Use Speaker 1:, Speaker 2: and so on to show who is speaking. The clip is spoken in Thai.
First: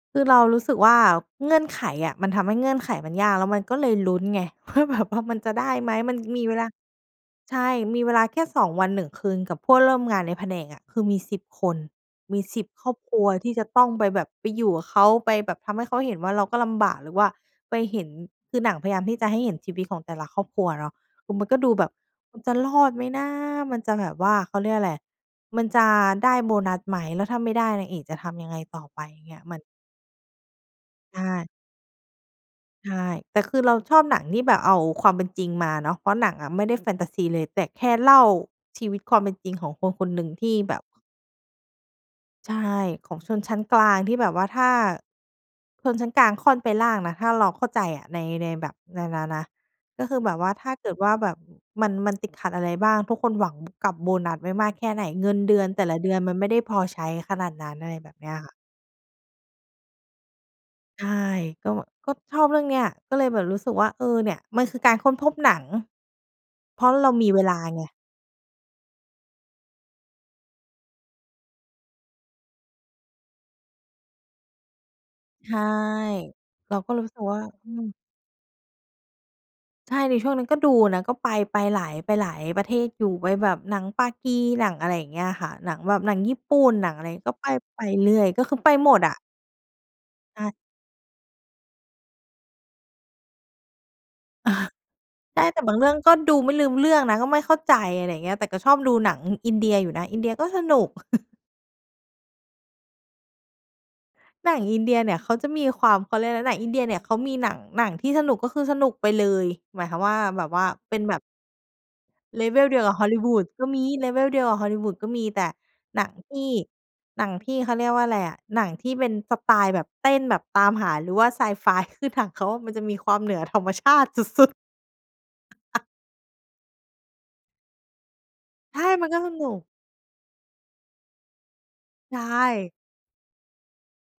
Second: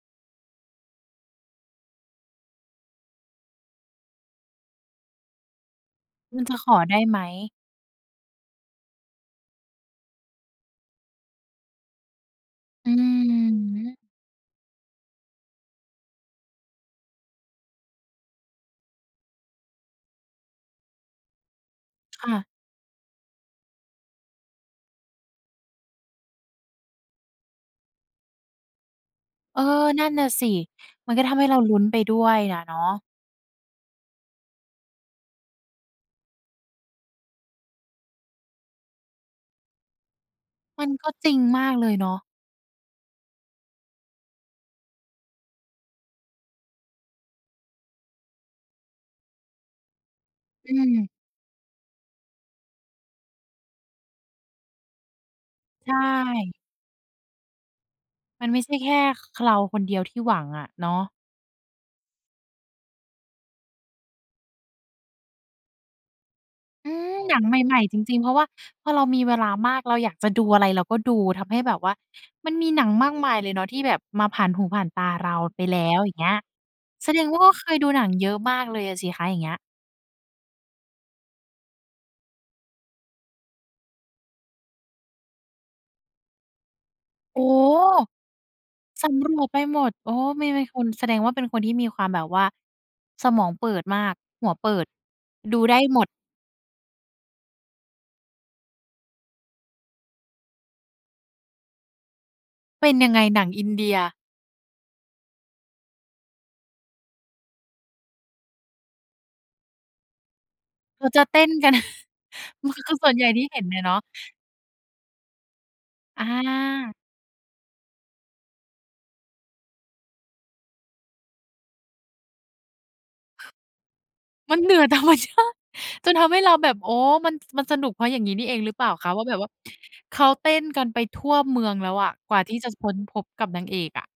Speaker 1: คือเรารู้สึกว่าเงื่อนไขอะ มันทำให้เงื่อนไขมันยาก แล้วมันก็เลยลุ้นไง ว่าแบบ ว่ามันจะได้ไหม มัน
Speaker 2: คุ
Speaker 1: ม
Speaker 2: ณ
Speaker 1: ี
Speaker 2: จ
Speaker 1: เว
Speaker 2: ะ
Speaker 1: ล
Speaker 2: ข
Speaker 1: า
Speaker 2: อได้ไหม
Speaker 1: ใช่ มีเวลาแค่ 2 วัน 1 คืนกับเพื่อนร่วมงานในแผนกอะ คือมี 10 คน มี 10 คร
Speaker 2: อื
Speaker 1: อบครัวที่จะต้อง
Speaker 2: ม
Speaker 1: ไปแบบ ไปอยู่กับเขา ไปแบบทำให้เขาเห็นว่าเราก็ลำบาก หรือว่าไปเห็น คือหนังพยายามที่จะให้เห็นชีวิตของแต่ละครอบครัวเนาะ คือมันก็ดูแบบ
Speaker 2: ค่ะ
Speaker 1: จะรอดไหมนะ มันจะแบบว่า เขาเรียกอะไร มันจะได้โบนัสไหม แล้วถ้าไม่ได้นางเอกจะทำยังไงต่อไป อย่างเงี้ย ม
Speaker 2: เ
Speaker 1: ั
Speaker 2: ออ
Speaker 1: น
Speaker 2: นั่นน่ะสิ มัน
Speaker 1: ใช
Speaker 2: ก็ทำให
Speaker 1: ่
Speaker 2: ้เราลุ้นไปด้วยอะเนา
Speaker 1: ใช
Speaker 2: ะ
Speaker 1: ่ แต่คือเราชอบหนังที่แบบเอาความเป็นจริงมาเนาะ เพราะหนังอะไม่ได้แฟนทาซีเลย แต่แค่เล่าชีวิตความเป็นจริงของคนคนหนึ่งที่แบบ
Speaker 2: มันก็จริงมากเลยเนาะ
Speaker 1: ใช่ ของชนชั้นกลางที่แบบว่า ถ้าชนชั้นกลางค่อนไปล่างนะ ถ้าเราเข้าใจอะใน ในแบบ ในนั่นนะ ก็คือแบบว่าถ้
Speaker 2: อื
Speaker 1: าเกิด
Speaker 2: ม
Speaker 1: ว่าแบบ อ มัน มันติดขัดอะไรบ้าง ทุกคนหวังกับโบนัสไว้มากแค่ไหน เงินเดือนแต่
Speaker 2: ใช
Speaker 1: ละเดือนมันไม่
Speaker 2: ่
Speaker 1: ได้พอใช้ขนาดนั้น อะไรแบบเนี้ย
Speaker 2: มั
Speaker 1: ค
Speaker 2: น
Speaker 1: ่ะ
Speaker 2: ไม่ใช่แค่ ค เราคนเดียวที่หวังอะเนา
Speaker 1: ใ
Speaker 2: ะ
Speaker 1: ช่ ก็ ก็ชอบเรื่องเนี้ย ก็เลยแบบรู้สึกว่า เออ เนี่ย มันคือการค้นพบหนัง เพรา
Speaker 2: อื
Speaker 1: ะเรา
Speaker 2: ม
Speaker 1: มี
Speaker 2: หนั
Speaker 1: เว
Speaker 2: งใ
Speaker 1: ลา
Speaker 2: หม่
Speaker 1: ไง
Speaker 2: ๆ จริง ๆ เพราะว่า พอเรามีเวลามาก เราอยากจะดูอะไรเราก็ดู ทำให้แบบว่ามันมีหนังมากมายเลยเนาะที่แบบมาผ่านหูผ่านตาเรา
Speaker 1: ใช
Speaker 2: ไป
Speaker 1: ่
Speaker 2: แล้ว อย่างเงี้ย
Speaker 1: เราก็รู
Speaker 2: แส
Speaker 1: ้ส
Speaker 2: ด
Speaker 1: ึก
Speaker 2: ง
Speaker 1: ว
Speaker 2: ว่
Speaker 1: ่
Speaker 2: า
Speaker 1: า
Speaker 2: เค
Speaker 1: อื
Speaker 2: ยดู
Speaker 1: ม
Speaker 2: หนังเยอะมากเลยอะสิคะ อย่างเงี้ย
Speaker 1: ใช่ ในช่วงนั้นก็ดูนะ ก็ไป ไปหลาย ไปหลายประเทศอยู่ ไปแบบหนังปากี หนังอะไรอย่างเงี้ยค่ะ หนังแบบหนังญี่ปุ่น หนังอะไร ก็
Speaker 2: โอ้
Speaker 1: ไป ไปเรื่อย ก็คือไปหมด
Speaker 2: ส
Speaker 1: อะ
Speaker 2: ำรวจไปหมด โอ้ ไ
Speaker 1: อ
Speaker 2: ม่
Speaker 1: า
Speaker 2: ไม่ คน แสดงว่าเป็นคนที่มีความแบบว่าสมองเปิดมาก หัวเปิด
Speaker 1: ใช่
Speaker 2: ด
Speaker 1: แ
Speaker 2: ู
Speaker 1: ต่บ
Speaker 2: ไ
Speaker 1: า
Speaker 2: ด้
Speaker 1: งเรื่อง
Speaker 2: หมด
Speaker 1: ก็ดูไม่ลืมเรื่องนะ ก็ไม่เข้าใจ อะไรอย่างเงี้ย แต่ก็ชอบดูหนังอินเดียอยู่นะ อินเดียก็สนุก
Speaker 2: เป็นยังไงหนังอินเดีย?
Speaker 1: หนังอินเดียเนี่ยเขาจะมีความ เขาเรียกอะไร หนังอินเดียเนี่ยเขามีหนัง หนังที่สนุกก็คือสนุกไปเลย หมายความว่าแบบว่าเป็
Speaker 2: เข
Speaker 1: น
Speaker 2: า
Speaker 1: แบ
Speaker 2: จ
Speaker 1: บ
Speaker 2: ะเต้นกัน
Speaker 1: level
Speaker 2: มัน
Speaker 1: เดี
Speaker 2: คื
Speaker 1: ยว
Speaker 2: อ ค
Speaker 1: กั
Speaker 2: ื
Speaker 1: บ
Speaker 2: อส่วนใหญ่ที่
Speaker 1: hollywood
Speaker 2: เห็
Speaker 1: ก็
Speaker 2: น
Speaker 1: ม
Speaker 2: อ
Speaker 1: ี
Speaker 2: ะเนาะ
Speaker 1: level เดียวกับ hollywood ก็มี แต่หนัง
Speaker 2: อ
Speaker 1: ที่
Speaker 2: า
Speaker 1: หนังที่ เขาเรียกว่าอะไรอะ หนังที่เป็นสไตล์แบบเต้นแบบตามหา หรือว่าไซไฟ คือ หนังเขามันจะมีความเหนือ ธรรมชาติ สุด
Speaker 2: มัน
Speaker 1: ๆ
Speaker 2: เหนือ ธรรม ชาติ จนทำให้เราแบบ อ๋อ มัน มันสนุกเพราะ อย่างงี้นี่เองหรื
Speaker 1: ใ
Speaker 2: อ
Speaker 1: ช
Speaker 2: เป
Speaker 1: ่
Speaker 2: ล่า
Speaker 1: มั
Speaker 2: ค
Speaker 1: น
Speaker 2: ะ
Speaker 1: ก็
Speaker 2: ว่า
Speaker 1: ส
Speaker 2: แบบ
Speaker 1: น
Speaker 2: ว
Speaker 1: ุ
Speaker 2: ่า
Speaker 1: ก
Speaker 2: เขาเต้นกันไปทั่วเมืองแล้วอะ
Speaker 1: ใช
Speaker 2: กว่าที่จะ
Speaker 1: ่
Speaker 2: ค้นพบกับนางเอกอะ